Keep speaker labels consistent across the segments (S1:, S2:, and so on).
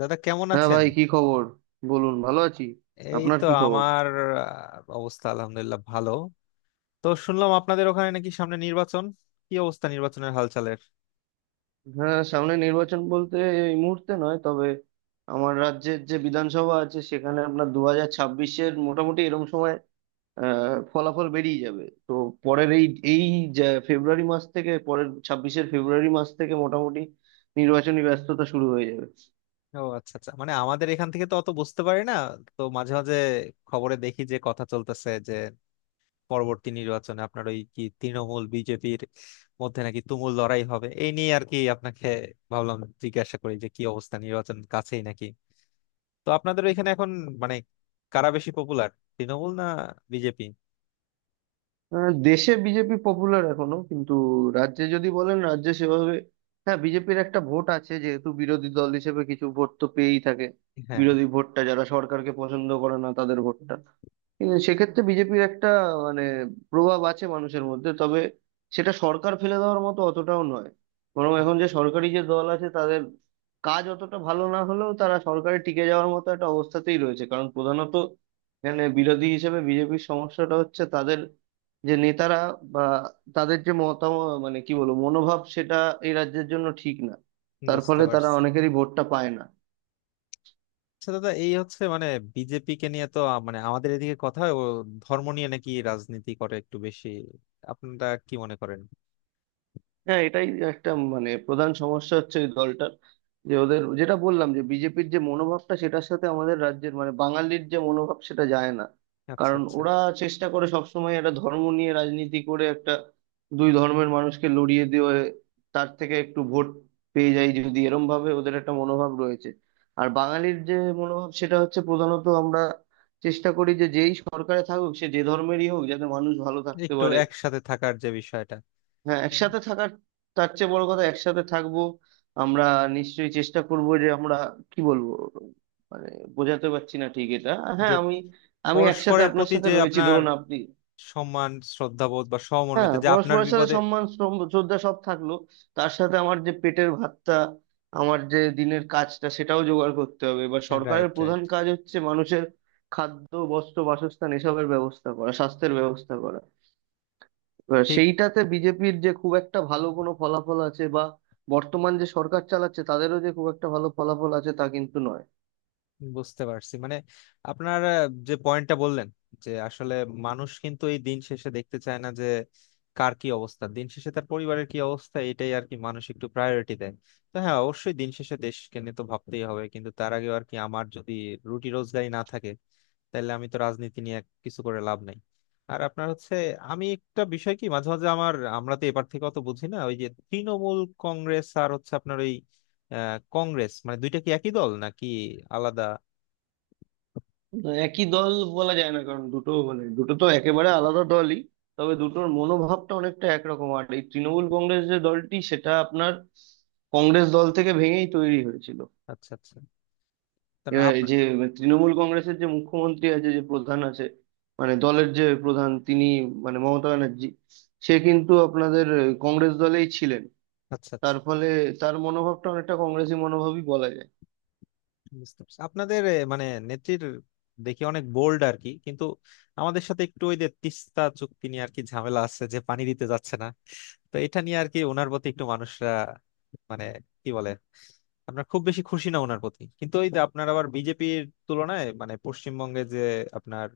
S1: দাদা, কেমন
S2: হ্যাঁ
S1: আছেন?
S2: ভাই, কি খবর? বলুন, ভালো আছি।
S1: এই
S2: আপনার
S1: তো
S2: কি খবর?
S1: আমার অবস্থা আলহামদুলিল্লাহ ভালো। তো শুনলাম আপনাদের ওখানে নাকি সামনে নির্বাচন। কি অবস্থা নির্বাচনের হালচালের?
S2: হ্যাঁ, সামনে নির্বাচন বলতে এই মুহূর্তে নয়, তবে আমার রাজ্যের যে বিধানসভা আছে সেখানে আপনার 2026-এর মোটামুটি এরকম সময় ফলাফল বেরিয়ে যাবে। তো পরের এই এই যে ফেব্রুয়ারি মাস থেকে, পরের 26-এর ফেব্রুয়ারি মাস থেকে মোটামুটি নির্বাচনী ব্যস্ততা শুরু হয়ে যাবে।
S1: ও আচ্ছা আচ্ছা, মানে আমাদের এখান থেকে তো অত বুঝতে পারি না। তো মাঝে মাঝে খবরে দেখি যে কথা চলতেছে, যে পরবর্তী নির্বাচনে আপনার ওই কি তৃণমূল বিজেপির মধ্যে নাকি তুমুল লড়াই হবে। এই নিয়ে আর কি আপনাকে ভাবলাম জিজ্ঞাসা করি যে কি অবস্থা, নির্বাচন কাছেই নাকি? তো আপনাদের ওইখানে এখন মানে কারা বেশি পপুলার? তৃণমূল না বিজেপি?
S2: দেশে বিজেপি পপুলার এখনো, কিন্তু রাজ্যে যদি বলেন, রাজ্যে সেভাবে, হ্যাঁ, বিজেপির একটা ভোট আছে, যেহেতু বিরোধী দল হিসেবে কিছু ভোট তো পেয়েই থাকে।
S1: হ্যাঁ,
S2: বিরোধী ভোটটা, যারা সরকারকে পছন্দ করে না তাদের ভোটটা, কিন্তু সেক্ষেত্রে বিজেপির একটা, মানে, প্রভাব আছে মানুষের মধ্যে। তবে সেটা সরকার ফেলে দেওয়ার মতো অতটাও নয়। বরং
S1: হ্যাঁ,
S2: এখন যে সরকারি যে দল আছে তাদের কাজ অতটা ভালো না হলেও তারা সরকারে টিকে যাওয়ার মতো একটা অবস্থাতেই রয়েছে, কারণ প্রধানত, মানে বিরোধী হিসেবে বিজেপির সমস্যাটা হচ্ছে তাদের যে নেতারা, বা তাদের যে মতামত, মানে কি বলবো, মনোভাব, সেটা এই রাজ্যের জন্য ঠিক না। তার
S1: বুঝতে
S2: ফলে তারা
S1: পারছি।
S2: অনেকেরই ভোটটা পায় না।
S1: আচ্ছা দাদা, এই হচ্ছে মানে বিজেপি কে নিয়ে তো মানে আমাদের এদিকে কথা হয়, ও ধর্ম নিয়ে নাকি রাজনীতি করে একটু বেশি। আপনারা কি মনে করেন?
S2: হ্যাঁ, এটাই একটা, মানে প্রধান সমস্যা হচ্ছে এই দলটার, যে ওদের, যেটা বললাম, যে বিজেপির যে মনোভাবটা সেটার সাথে আমাদের রাজ্যের, মানে বাঙালির যে মনোভাব, সেটা যায় না।
S1: আচ্ছা
S2: কারণ
S1: আচ্ছা,
S2: ওরা চেষ্টা করে সবসময় একটা ধর্ম নিয়ে রাজনীতি করে, একটা দুই ধর্মের মানুষকে লড়িয়ে দিয়ে তার থেকে একটু ভোট পেয়ে যায় যদি, এরম ভাবে ওদের একটা মনোভাব রয়েছে। আর বাঙালির যে মনোভাব সেটা হচ্ছে প্রধানত আমরা চেষ্টা করি যে যেই সরকারে থাকুক, সে যে ধর্মেরই হোক, যাতে মানুষ ভালো থাকতে
S1: একটু
S2: পারে।
S1: একসাথে থাকার যে বিষয়টা।
S2: হ্যাঁ,
S1: হ্যাঁ।
S2: একসাথে থাকার, তার চেয়ে বড় কথা একসাথে থাকবো আমরা। নিশ্চয়ই চেষ্টা করব যে আমরা, কি বলবো, মানে বোঝাতে পারছি না ঠিক এটা।
S1: যে
S2: হ্যাঁ, আমি আমি একসাথে
S1: পরস্পরের
S2: আপনার
S1: প্রতি,
S2: সাথে
S1: যে
S2: রয়েছি,
S1: আপনার
S2: ধরুন আপনি।
S1: সম্মান, শ্রদ্ধাবোধ বা
S2: হ্যাঁ,
S1: সহমর্মিতা, যে আপনার
S2: পরস্পরের সাথে
S1: বিপদে।
S2: সম্মান, শ্রদ্ধা সব থাকলো। তার সাথে আমার যে পেটের ভাতটা, আমার যে দিনের কাজটা, সেটাও জোগাড় করতে হবে। এবার সরকারের
S1: রাইট,
S2: প্রধান
S1: রাইট।
S2: কাজ হচ্ছে মানুষের খাদ্য, বস্ত্র, বাসস্থান এসবের ব্যবস্থা করা, স্বাস্থ্যের ব্যবস্থা করা। এবার
S1: ঠিক।
S2: সেইটাতে বিজেপির যে খুব একটা ভালো কোনো ফলাফল আছে, বা বর্তমান যে সরকার চালাচ্ছে তাদেরও যে খুব একটা ভালো ফলাফল আছে, তা কিন্তু নয়।
S1: বুঝতে পারছি, মানে আপনার যে পয়েন্টটা বললেন, যে আসলে মানুষ কিন্তু এই দিন শেষে দেখতে চায় না যে কার কি অবস্থা, দিন শেষে তার পরিবারের কি অবস্থা এটাই আর কি মানুষ একটু প্রায়োরিটি দেয়। তো হ্যাঁ, অবশ্যই দিন শেষে দেশকে নিয়ে তো ভাবতেই হবে, কিন্তু তার আগে আর কি আমার যদি রুটি রোজগারি না থাকে তাহলে আমি তো রাজনীতি নিয়ে কিছু করে লাভ নাই। আর আপনার হচ্ছে, আমি একটা বিষয় কি মাঝে মাঝে আমরা তো এবার থেকে অত বুঝি না, ওই যে তৃণমূল কংগ্রেস আর হচ্ছে আপনার ওই কংগ্রেস, মানে দুইটা কি একই দল নাকি আলাদা?
S2: একই দল বলা যায় না, কারণ দুটো, মানে দুটো তো একেবারে আলাদা দলই। তবে দুটোর মনোভাবটা অনেকটা একরকম। আর এই তৃণমূল কংগ্রেস যে দলটি, সেটা আপনার কংগ্রেস দল থেকে ভেঙেই তৈরি হয়েছিল।
S1: আচ্ছা আচ্ছা, তারপর
S2: এবার এই
S1: আপনার।
S2: যে তৃণমূল কংগ্রেসের যে মুখ্যমন্ত্রী আছে, যে প্রধান আছে, মানে দলের যে প্রধান তিনি, মানে মমতা ব্যানার্জি, সে কিন্তু আপনাদের কংগ্রেস দলেই ছিলেন।
S1: আচ্ছা আচ্ছা,
S2: তার ফলে তার মনোভাবটা অনেকটা কংগ্রেসী মনোভাবই বলা যায়।
S1: বুঝতে পারছি আপনাদের মানে নেত্রীর দেখি অনেক বোল্ড আর কি, কিন্তু আমাদের সাথে একটু ওই যে তিস্তা চুক্তি নিয়ে আর কি ঝামেলা আছে, যে পানি দিতে যাচ্ছে না। তো এটা নিয়ে আর কি ওনার প্রতি একটু মানুষরা মানে কি বলে, আমরা খুব বেশি খুশি না ওনার প্রতি, কিন্তু ওই যে আপনার আবার বিজেপির তুলনায় মানে পশ্চিমবঙ্গে যে আপনার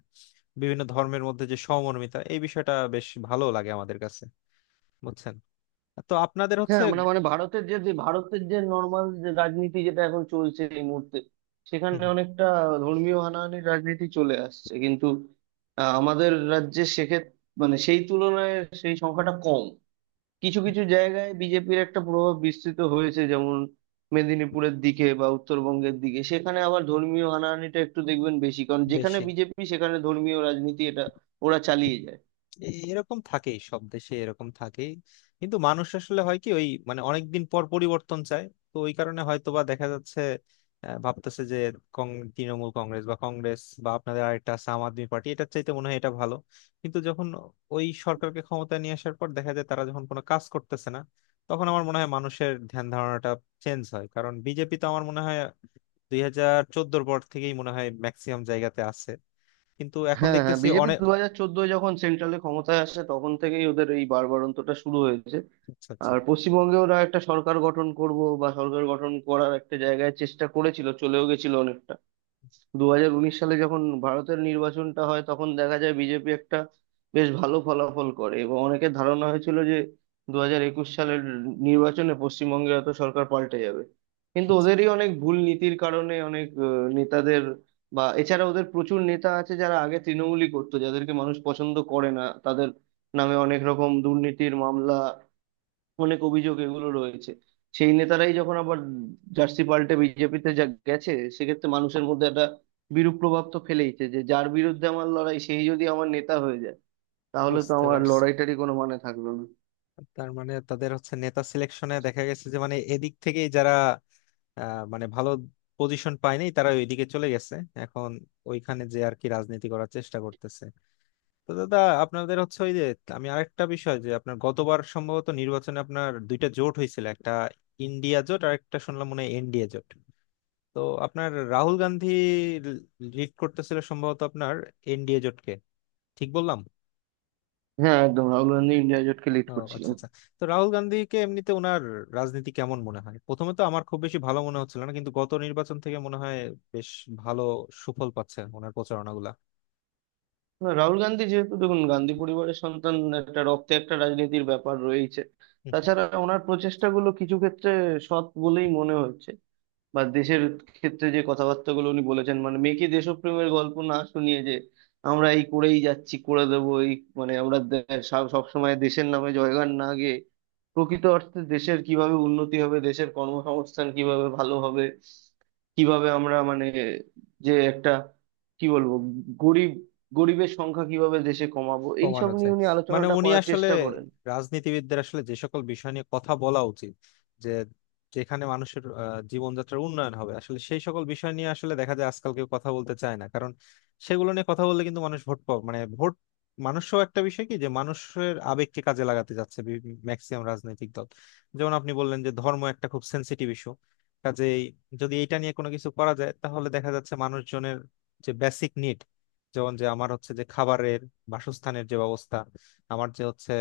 S1: বিভিন্ন ধর্মের মধ্যে যে সমমর্মিতা এই বিষয়টা বেশ ভালো লাগে আমাদের কাছে, বুঝছেন? তো আপনাদের
S2: হ্যাঁ
S1: হচ্ছে।
S2: আমরা, মানে ভারতের যে, ভারতের যে নর্মাল যে রাজনীতি যেটা এখন চলছে এই মুহূর্তে,
S1: হুম,
S2: সেখানে
S1: হুম।
S2: অনেকটা ধর্মীয় হানাহানির রাজনীতি চলে আসছে, কিন্তু আমাদের রাজ্যে সেক্ষেত্রে, মানে সেই তুলনায় সেই সংখ্যাটা কম। কিছু কিছু জায়গায় বিজেপির একটা প্রভাব বিস্তৃত হয়েছে, যেমন মেদিনীপুরের দিকে বা উত্তরবঙ্গের দিকে। সেখানে আবার ধর্মীয় হানাহানিটা একটু দেখবেন বেশি, কারণ যেখানে
S1: বেশি।
S2: বিজেপি সেখানে ধর্মীয় রাজনীতি, এটা ওরা চালিয়ে যায়।
S1: এরকম থাকেই, সব দেশে এরকম থাকেই। কিন্তু মানুষ আসলে হয় কি ওই মানে অনেকদিন পর পরিবর্তন চায়। তো ওই কারণে হয়তোবা দেখা যাচ্ছে ভাবতেছে যে তৃণমূল কংগ্রেস বা কংগ্রেস বা আপনাদের আরেকটা আছে আম আদমি পার্টি, এটার চাইতে মনে হয় এটা ভালো। কিন্তু যখন ওই সরকারকে ক্ষমতা নিয়ে আসার পর দেখা যায় তারা যখন কোনো কাজ করতেছে না, তখন আমার মনে হয় মানুষের ধ্যান ধারণাটা চেঞ্জ হয়। কারণ বিজেপি তো আমার মনে হয় 2014-র পর থেকেই মনে হয় ম্যাক্সিমাম জায়গাতে আছে, কিন্তু এখন
S2: হ্যাঁ, হ্যাঁ,
S1: দেখতেছি
S2: বিজেপি
S1: অনেক।
S2: 2014-য় যখন সেন্ট্রালে ক্ষমতায় আসে তখন থেকেই ওদের এই বাড়বাড়ন্তটা শুরু হয়েছে।
S1: আচ্ছা
S2: আর পশ্চিমবঙ্গে ওরা একটা সরকার গঠন করব বা সরকার গঠন করার একটা জায়গায় চেষ্টা করেছিল, চলেও গেছিল অনেকটা। 2019 সালে যখন ভারতের নির্বাচনটা হয় তখন দেখা যায় বিজেপি একটা বেশ ভালো ফলাফল করে এবং অনেকের ধারণা হয়েছিল যে 2021 সালের নির্বাচনে পশ্চিমবঙ্গের হয়তো সরকার পাল্টে যাবে। কিন্তু
S1: আচ্ছা।
S2: ওদেরই অনেক ভুল নীতির কারণে, অনেক নেতাদের, বা এছাড়া ওদের প্রচুর নেতা আছে যারা আগে তৃণমূলই করতো, যাদেরকে মানুষ পছন্দ করে না, তাদের নামে অনেক রকম দুর্নীতির মামলা, অনেক অভিযোগ এগুলো রয়েছে। সেই নেতারাই যখন আবার জার্সি পাল্টে বিজেপিতে যা গেছে, সেক্ষেত্রে মানুষের মধ্যে একটা বিরূপ প্রভাব তো ফেলেইছে, যে যার বিরুদ্ধে আমার লড়াই সেই যদি আমার নেতা হয়ে যায়, তাহলে তো
S1: বুঝতে
S2: আমার
S1: পারছি।
S2: লড়াইটারই কোনো মানে থাকলো না।
S1: তার মানে তাদের হচ্ছে নেতা সিলেকশনে দেখা গেছে যে মানে এদিক থেকেই যারা মানে ভালো পজিশন পায়নি তারা ওইদিকে চলে গেছে। এখন ওইখানে যে আর কি রাজনীতি করার চেষ্টা করতেছে। তো দাদা, আপনাদের হচ্ছে ওই যে, আমি আরেকটা বিষয় যে আপনার গতবার সম্ভবত নির্বাচনে আপনার দুইটা জোট হয়েছিল, একটা ইন্ডিয়া জোট আর একটা শুনলাম মনে হয় এনডিএ জোট। তো আপনার রাহুল গান্ধী লিড করতেছিল সম্ভবত আপনার এনডিএ জোটকে, ঠিক বললাম?
S2: হ্যাঁ একদম, রাহুল গান্ধী ইন্ডিয়া জোটকে লিড
S1: ও আচ্ছা
S2: করছিলেন।
S1: আচ্ছা। তো রাহুল গান্ধীকে এমনিতে ওনার রাজনীতি কেমন মনে হয়? প্রথমে তো আমার খুব বেশি ভালো মনে হচ্ছিল না, কিন্তু গত নির্বাচন থেকে মনে হয় বেশ ভালো সুফল পাচ্ছে ওনার প্রচারণাগুলা।
S2: না, রাহুল গান্ধী যেহেতু, দেখুন, গান্ধী পরিবারের সন্তান, একটা রক্তে একটা রাজনীতির ব্যাপার রয়েছে। তাছাড়া ওনার প্রচেষ্টাগুলো কিছু ক্ষেত্রে সৎ বলেই মনে হচ্ছে। বা দেশের ক্ষেত্রে যে কথাবার্তাগুলো উনি বলেছেন, মানে মেয়েকে দেশপ্রেমের গল্প না শুনিয়ে যে আমরা এই করেই যাচ্ছি, করে দেবো এই, মানে সব সময় দেশের নামে জয়গান না গেয়ে প্রকৃত অর্থে দেশের কিভাবে উন্নতি হবে, দেশের কর্মসংস্থান কিভাবে ভালো হবে, কিভাবে আমরা, মানে যে একটা, কি বলবো, গরিব, গরিবের সংখ্যা কিভাবে দেশে কমাবো,
S1: কমানো
S2: এইসব নিয়ে
S1: যায়।
S2: উনি
S1: মানে
S2: আলোচনাটা
S1: উনি
S2: করার
S1: আসলে
S2: চেষ্টা করেন।
S1: রাজনীতিবিদদের আসলে যে সকল বিষয় নিয়ে কথা বলা উচিত, যে যেখানে মানুষের জীবনযাত্রার উন্নয়ন হবে, আসলে সেই সকল বিষয় নিয়ে আসলে দেখা যায় আজকাল কেউ কথা বলতে চায় না, কারণ সেগুলো নিয়ে কথা বললে কিন্তু মানুষ ভোট পাবে মানে ভোট। মানুষও একটা বিষয় কি যে মানুষের আবেগকে কাজে লাগাতে যাচ্ছে ম্যাক্সিমাম রাজনৈতিক দল। যেমন আপনি বললেন যে ধর্ম একটা খুব সেন্সিটিভ ইস্যু, কাজেই যদি এটা নিয়ে কোনো কিছু করা যায়, তাহলে দেখা যাচ্ছে মানুষজনের যে বেসিক নিড, যেমন যে আমার হচ্ছে যে খাবারের, বাসস্থানের যে ব্যবস্থা, আমার যে হচ্ছে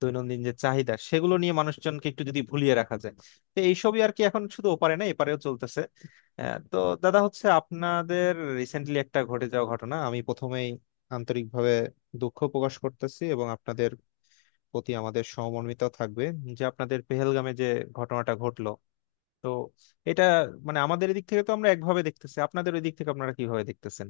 S1: দৈনন্দিন যে চাহিদা, সেগুলো নিয়ে মানুষজনকে একটু যদি ভুলিয়ে রাখা যায়। তো এইসবই আর কি এখন শুধু ওপারে না এপারেও চলতেছে। তো দাদা, হচ্ছে আপনাদের রিসেন্টলি একটা ঘটে যাওয়া ঘটনা, আমি প্রথমেই আন্তরিকভাবে দুঃখ প্রকাশ করতেছি, এবং আপনাদের প্রতি আমাদের সহমর্মিতাও থাকবে। যে আপনাদের পেহেলগামে যে ঘটনাটা ঘটলো, তো এটা মানে আমাদের এদিক থেকে তো আমরা একভাবে দেখতেছি, আপনাদের ওই দিক থেকে আপনারা কিভাবে দেখতেছেন?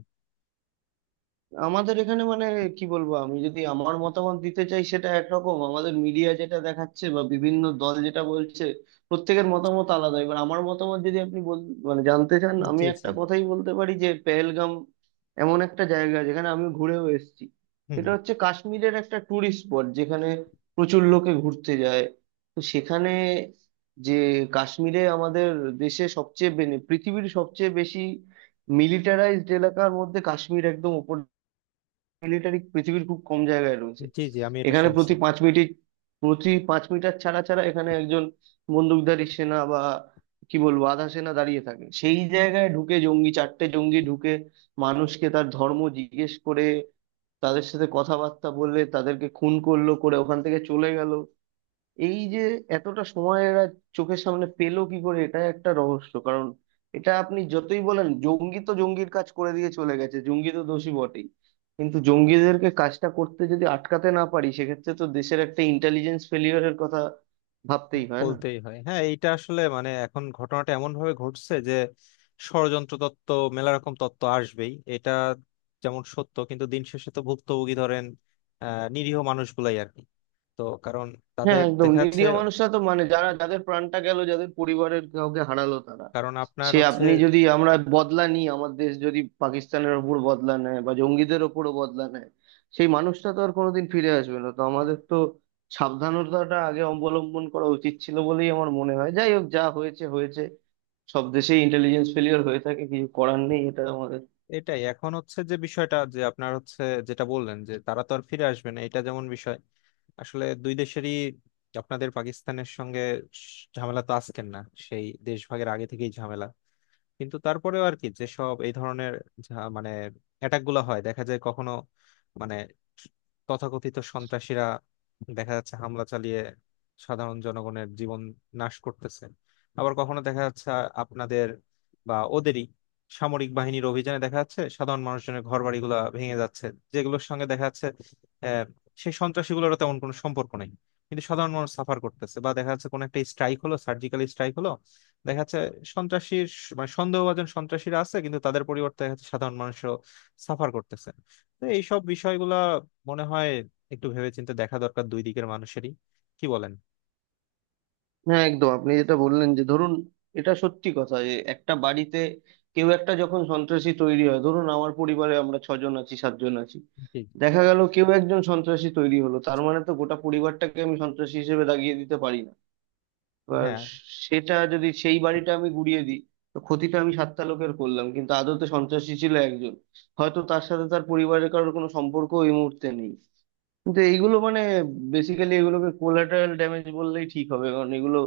S2: আমাদের এখানে, মানে, কি বলবো, আমি যদি আমার মতামত দিতে চাই সেটা একরকম, আমাদের মিডিয়া যেটা দেখাচ্ছে বা বিভিন্ন দল যেটা বলছে প্রত্যেকের মতামত আলাদা। এবার আমার মতামত যদি আপনি মানে জানতে চান, আমি
S1: জি, জি।
S2: একটা কথাই বলতে পারি যে পেহেলগাম এমন একটা জায়গা যেখানে আমি ঘুরেও এসেছি।
S1: হুম,
S2: সেটা
S1: হুম।
S2: হচ্ছে কাশ্মীরের একটা ট্যুরিস্ট স্পট যেখানে প্রচুর লোকে ঘুরতে যায়। তো সেখানে, যে কাশ্মীরে আমাদের দেশে সবচেয়ে বেনে পৃথিবীর সবচেয়ে বেশি মিলিটারাইজড এলাকার মধ্যে কাশ্মীর একদম, মিলিটারি পৃথিবীর খুব কম জায়গায় রয়েছে।
S1: জি, জি, আমি এটা
S2: এখানে
S1: শুনছি।
S2: প্রতি 5 মিনিট, প্রতি 5 মিটার ছাড়া ছাড়া এখানে একজন বন্দুকধারী সেনা বা, কি বলবো, আধা সেনা দাঁড়িয়ে থাকে। সেই জায়গায় ঢুকে জঙ্গি, চারটে জঙ্গি ঢুকে মানুষকে তার ধর্ম জিজ্ঞেস করে, তাদের সাথে কথাবার্তা বলে, তাদেরকে খুন করলো করে ওখান থেকে চলে গেল। এই যে এতটা সময় এরা চোখের সামনে পেলো কি করে, এটা একটা রহস্য। কারণ এটা আপনি যতই বলেন জঙ্গি, তো জঙ্গির কাজ করে দিয়ে চলে গেছে, জঙ্গি তো দোষী বটেই, কিন্তু জঙ্গিদেরকে কাজটা করতে যদি আটকাতে না পারি সেক্ষেত্রে তো দেশের একটা ইন্টেলিজেন্স ফেলিওরের কথা ভাবতেই হয় না।
S1: বলতেই হয়, হ্যাঁ। এইটা আসলে মানে এখন ঘটনাটা এমন ভাবে ঘটছে যে ষড়যন্ত্র তত্ত্ব, মেলা রকম তত্ত্ব আসবেই। এটা যেমন সত্য, কিন্তু দিন শেষে তো ভুক্তভোগী ধরেন নিরীহ মানুষগুলাই আর কি। তো কারণ
S2: হ্যাঁ
S1: তাদের
S2: একদম,
S1: দেখা যাচ্ছে,
S2: নিরীহ মানুষরা তো, মানে যারা, যাদের প্রাণটা গেল, যাদের পরিবারের কাউকে হারালো, তারা,
S1: কারণ আপনার
S2: সে
S1: হচ্ছে।
S2: আপনি যদি, আমরা বদলা নিই, আমার দেশ যদি পাকিস্তানের ওপর বদলা নেয় বা জঙ্গিদের ওপরও বদলা নেয়, সেই মানুষটা তো আর কোনোদিন ফিরে আসবে না। তো
S1: আহ,
S2: আমাদের তো সাবধানতাটা আগে অবলম্বন করা উচিত ছিল বলেই আমার মনে হয়। যাই হোক, যা হয়েছে হয়েছে। সব দেশেই ইন্টেলিজেন্স ফেলিওর হয়ে থাকে, কিছু করার নেই, এটা আমাদের।
S1: এটাই এখন হচ্ছে যে বিষয়টা, যে আপনার হচ্ছে যেটা বললেন যে তারা তো আর ফিরে আসবে না, এটা যেমন বিষয়। আসলে দুই দেশেরই, আপনাদের পাকিস্তানের সঙ্গে ঝামেলা তো আজকের না, সেই দেশ ভাগের আগে থেকেই ঝামেলা। কিন্তু তারপরেও আর কি যেসব এই ধরনের মানে অ্যাটাক গুলো হয় দেখা যায় কখনো মানে তথাকথিত সন্ত্রাসীরা দেখা যাচ্ছে হামলা চালিয়ে সাধারণ জনগণের জীবন নাশ করতেছে। আবার কখনো দেখা যাচ্ছে আপনাদের বা ওদেরই সামরিক বাহিনীর অভিযানে দেখা যাচ্ছে সাধারণ মানুষজনের ঘর বাড়িগুলা ভেঙে যাচ্ছে, যেগুলোর সঙ্গে দেখা যাচ্ছে আহ সেই সন্ত্রাসীগুলোর তেমন কোনো সম্পর্ক নেই, কিন্তু সাধারণ মানুষ সাফার করতেছে। বা দেখা যাচ্ছে কোনো একটা স্ট্রাইক হলো, সার্জিক্যাল স্ট্রাইক হলো, দেখা যাচ্ছে মানে সন্দেহভাজন সন্ত্রাসীরা আছে কিন্তু তাদের পরিবর্তে দেখা যাচ্ছে সাধারণ মানুষও সাফার করতেছে। তো এইসব বিষয়গুলা মনে হয় একটু ভেবেচিন্তে দেখা দরকার দুই দিকের মানুষেরই, কি বলেন?
S2: হ্যাঁ একদম, আপনি যেটা বললেন, যে ধরুন, এটা সত্যি কথা যে একটা বাড়িতে কেউ একটা যখন সন্ত্রাসী তৈরি হয়, ধরুন আমার পরিবারে আমরা ছজন আছি, সাতজন আছি,
S1: জি।
S2: দেখা গেল কেউ একজন সন্ত্রাসী তৈরি হলো, তার মানে তো গোটা পরিবারটাকে আমি সন্ত্রাসী হিসেবে দাগিয়ে দিতে পারি না। এবার
S1: হ্যাঁ।
S2: সেটা যদি, সেই বাড়িটা আমি গুড়িয়ে দিই, তো ক্ষতিটা আমি সাতটা লোকের করলাম, কিন্তু আদতে সন্ত্রাসী ছিল একজন। হয়তো তার সাথে তার পরিবারের কারোর কোনো সম্পর্ক এই মুহূর্তে নেই। কিন্তু এইগুলো, মানে বেসিক্যালি এগুলোকে কোলাটারাল ড্যামেজ বললেই ঠিক হবে, কারণ এগুলো,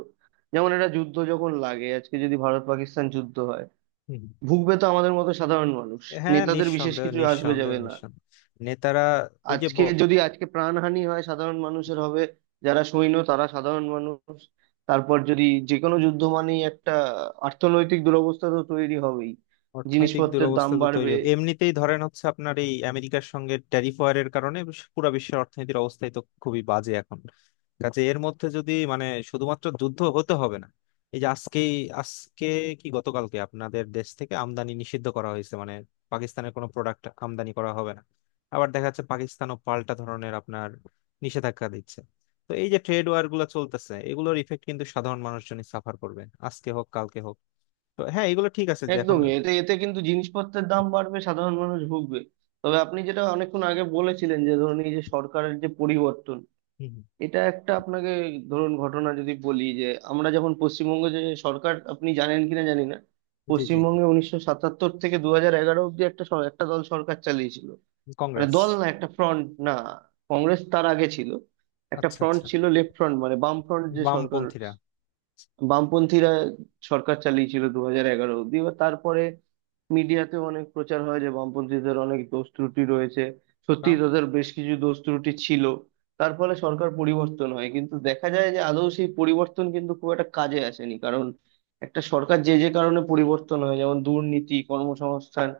S2: যেমন একটা যুদ্ধ যখন লাগে, আজকে যদি ভারত পাকিস্তান যুদ্ধ হয়,
S1: হুম।
S2: ভুগবে তো আমাদের মতো সাধারণ মানুষ।
S1: হ্যাঁ,
S2: নেতাদের বিশেষ
S1: নিঃসন্দেহ,
S2: কিছু আসবে
S1: নিঃসন্দেহ,
S2: যাবে না।
S1: নিঃসন্দেহ। নেতারা ওই যে
S2: আজকে যদি, আজকে প্রাণহানি হয়, সাধারণ মানুষের হবে। যারা সৈন্য তারা সাধারণ মানুষ। তারপর যদি, যে কোনো যুদ্ধ মানেই একটা অর্থনৈতিক দুরবস্থা তো তৈরি হবেই,
S1: অর্থনৈতিক
S2: জিনিসপত্রের দাম
S1: দুরবস্থা তো তৈরি
S2: বাড়বে।
S1: হবে। এমনিতেই ধরেন হচ্ছে আপনার এই আমেরিকার সঙ্গে ট্যারিফ ওয়ারের কারণে পুরো বিশ্বের অর্থনীতির অবস্থাই তো খুবই বাজে এখন। কাজে এর মধ্যে যদি মানে শুধুমাত্র যুদ্ধ হতে হবে না, এই যে আজকেই আজকে কি গতকালকে আপনাদের দেশ থেকে আমদানি নিষিদ্ধ করা হয়েছে, মানে পাকিস্তানের কোনো প্রোডাক্ট আমদানি করা হবে না। আবার দেখা যাচ্ছে পাকিস্তানও পাল্টা ধরনের আপনার নিষেধাজ্ঞা দিচ্ছে। তো এই যে ট্রেড ওয়ার গুলো চলতেছে, এগুলোর ইফেক্ট কিন্তু সাধারণ মানুষজনই সাফার করবে আজকে হোক কালকে হোক। তো হ্যাঁ, এগুলো ঠিক আছে যে এখন।
S2: একদমই এতে এতে কিন্তু জিনিসপত্রের দাম বাড়বে, সাধারণ মানুষ ভুগবে। তবে আপনি যেটা অনেকক্ষণ আগে বলেছিলেন, যে ধরুন, এই যে সরকারের যে পরিবর্তন,
S1: হুম,
S2: এটা একটা আপনাকে, ধরুন ঘটনা যদি বলি, যে আমরা যখন পশ্চিমবঙ্গে যে সরকার, আপনি জানেন কিনা জানি না,
S1: হুম। জি, জি।
S2: পশ্চিমবঙ্গে 1977 থেকে 2011 অব্দি একটা একটা দল সরকার চালিয়েছিল, মানে
S1: কংগ্রেস।
S2: দল না, একটা ফ্রন্ট, না কংগ্রেস তার আগে ছিল, একটা
S1: আচ্ছা
S2: ফ্রন্ট
S1: আচ্ছা।
S2: ছিল, লেফট ফ্রন্ট, মানে বাম ফ্রন্ট যে সরকার,
S1: বামপন্থীরা।
S2: বামপন্থীরা সরকার চালিয়েছিল 2011 অব্দি। এবার তারপরে মিডিয়াতে অনেক প্রচার হয় যে বামপন্থীদের অনেক দোষ ত্রুটি রয়েছে। সত্যি
S1: বাম।
S2: তাদের বেশ কিছু দোষ ত্রুটি ছিল, তার ফলে সরকার পরিবর্তন হয়। কিন্তু দেখা যায় যে আদৌ সেই পরিবর্তন কিন্তু খুব একটা কাজে আসেনি, কারণ একটা সরকার যে যে কারণে পরিবর্তন হয়, যেমন দুর্নীতি, কর্মসংস্থান,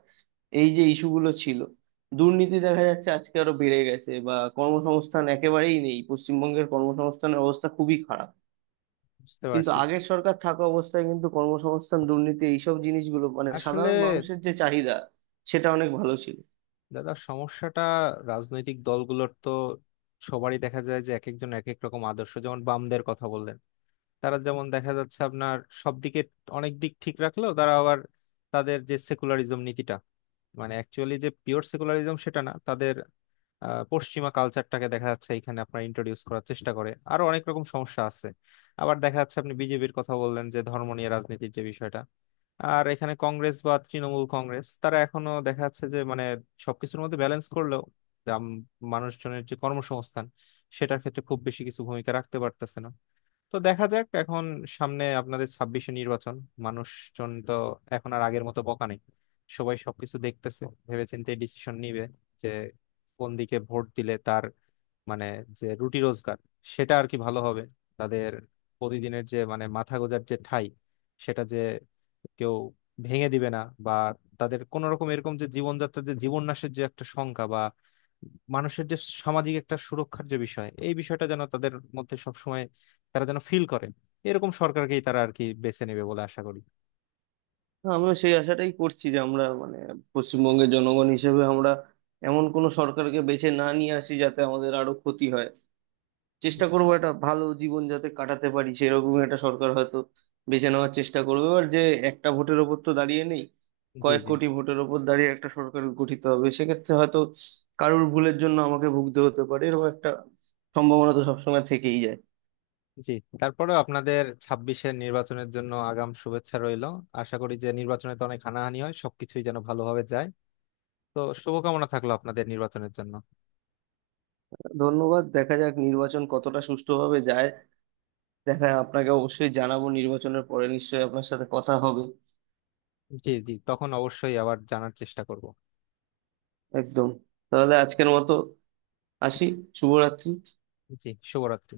S2: এই যে ইস্যুগুলো ছিল, দুর্নীতি দেখা যাচ্ছে আজকে আরো বেড়ে গেছে, বা কর্মসংস্থান একেবারেই নেই, পশ্চিমবঙ্গের কর্মসংস্থানের অবস্থা খুবই খারাপ।
S1: বুঝতে
S2: কিন্তু
S1: পারছি।
S2: আগের সরকার থাকা অবস্থায় কিন্তু কর্মসংস্থান, দুর্নীতি, এইসব জিনিসগুলো, মানে
S1: আসলে
S2: সাধারণ মানুষের যে চাহিদা, সেটা অনেক ভালো ছিল।
S1: দাদা সমস্যাটা রাজনৈতিক দলগুলোর তো সবারই দেখা যায় যে এক একজন এক এক রকম আদর্শ, যেমন বামদের কথা বললেন, তারা যেমন দেখা যাচ্ছে আপনার সব দিকে অনেক দিক ঠিক রাখলেও তারা আবার তাদের যে সেকুলারিজম নীতিটা, মানে অ্যাকচুয়ালি যে পিওর সেকুলারিজম সেটা না তাদের, পশ্চিমা কালচারটাকে দেখা যাচ্ছে এখানে আপনার ইন্ট্রোডিউস করার চেষ্টা করে আরো অনেক রকম সমস্যা আছে। আবার দেখা যাচ্ছে আপনি বিজেপির কথা বললেন যে ধর্ম নিয়ে রাজনীতির যে বিষয়টা, আর এখানে কংগ্রেস বা তৃণমূল কংগ্রেস তারা এখনো দেখা যাচ্ছে যে মানে সবকিছুর মধ্যে ব্যালেন্স করলেও যে মানুষজনের যে কর্মসংস্থান সেটার ক্ষেত্রে খুব বেশি কিছু ভূমিকা রাখতে পারতেছে না। তো দেখা যাক এখন, সামনে আপনাদের ছাব্বিশে নির্বাচন, মানুষজন তো এখন আর আগের মতো বকা নেই, সবাই সবকিছু দেখতেছে ভেবেচিন্তে ডিসিশন নিবে যে কোন দিকে ভোট দিলে তার মানে যে রুটি রোজগার সেটা আর কি ভালো হবে, তাদের প্রতিদিনের যে মানে মাথা গোঁজার যে ঠাই সেটা যে কেউ ভেঙে দিবে না, বা তাদের কোন রকম এরকম যে জীবনযাত্রার যে জীবন্যাসের যে একটা সংখ্যা বা মানুষের যে সামাজিক একটা সুরক্ষার যে বিষয় এই বিষয়টা যেন তাদের মধ্যে সবসময় তারা যেন ফিল করে, এরকম সরকারকেই তারা আর কি বেছে নেবে বলে আশা করি।
S2: তো আমিও সেই আশাটাই করছি যে আমরা, মানে পশ্চিমবঙ্গের জনগণ হিসেবে আমরা এমন কোনো সরকারকে বেছে না নিয়ে আসি যাতে আমাদের আরো ক্ষতি হয়। চেষ্টা করবো একটা ভালো জীবন যাতে কাটাতে পারি সেরকম একটা সরকার হয়তো বেছে নেওয়ার চেষ্টা করবে। আর যে একটা ভোটের ওপর তো দাঁড়িয়ে নেই,
S1: জি,
S2: কয়েক
S1: জি।
S2: কোটি ভোটের ওপর দাঁড়িয়ে একটা সরকার গঠিত হবে, সেক্ষেত্রে হয়তো কারোর ভুলের জন্য আমাকে ভুগতে হতে পারে, এরকম একটা সম্ভাবনা তো সবসময় থেকেই যায়।
S1: জি। তারপরে আপনাদের ছাব্বিশের নির্বাচনের জন্য আগাম শুভেচ্ছা রইল। আশা করি যে নির্বাচনে তো অনেক হানাহানি হয়, সবকিছুই যেন ভালোভাবে যায়। তো শুভকামনা থাকলো আপনাদের নির্বাচনের জন্য।
S2: ধন্যবাদ। দেখা যাক নির্বাচন কতটা সুষ্ঠুভাবে যায়। দেখা আপনাকে অবশ্যই জানাবো, নির্বাচনের পরে নিশ্চয়ই আপনার সাথে কথা হবে।
S1: জি, জি, তখন অবশ্যই আবার জানার চেষ্টা করব।
S2: একদম। তাহলে আজকের মতো আসি। শুভরাত্রি।
S1: জি, শুভরাত্রি।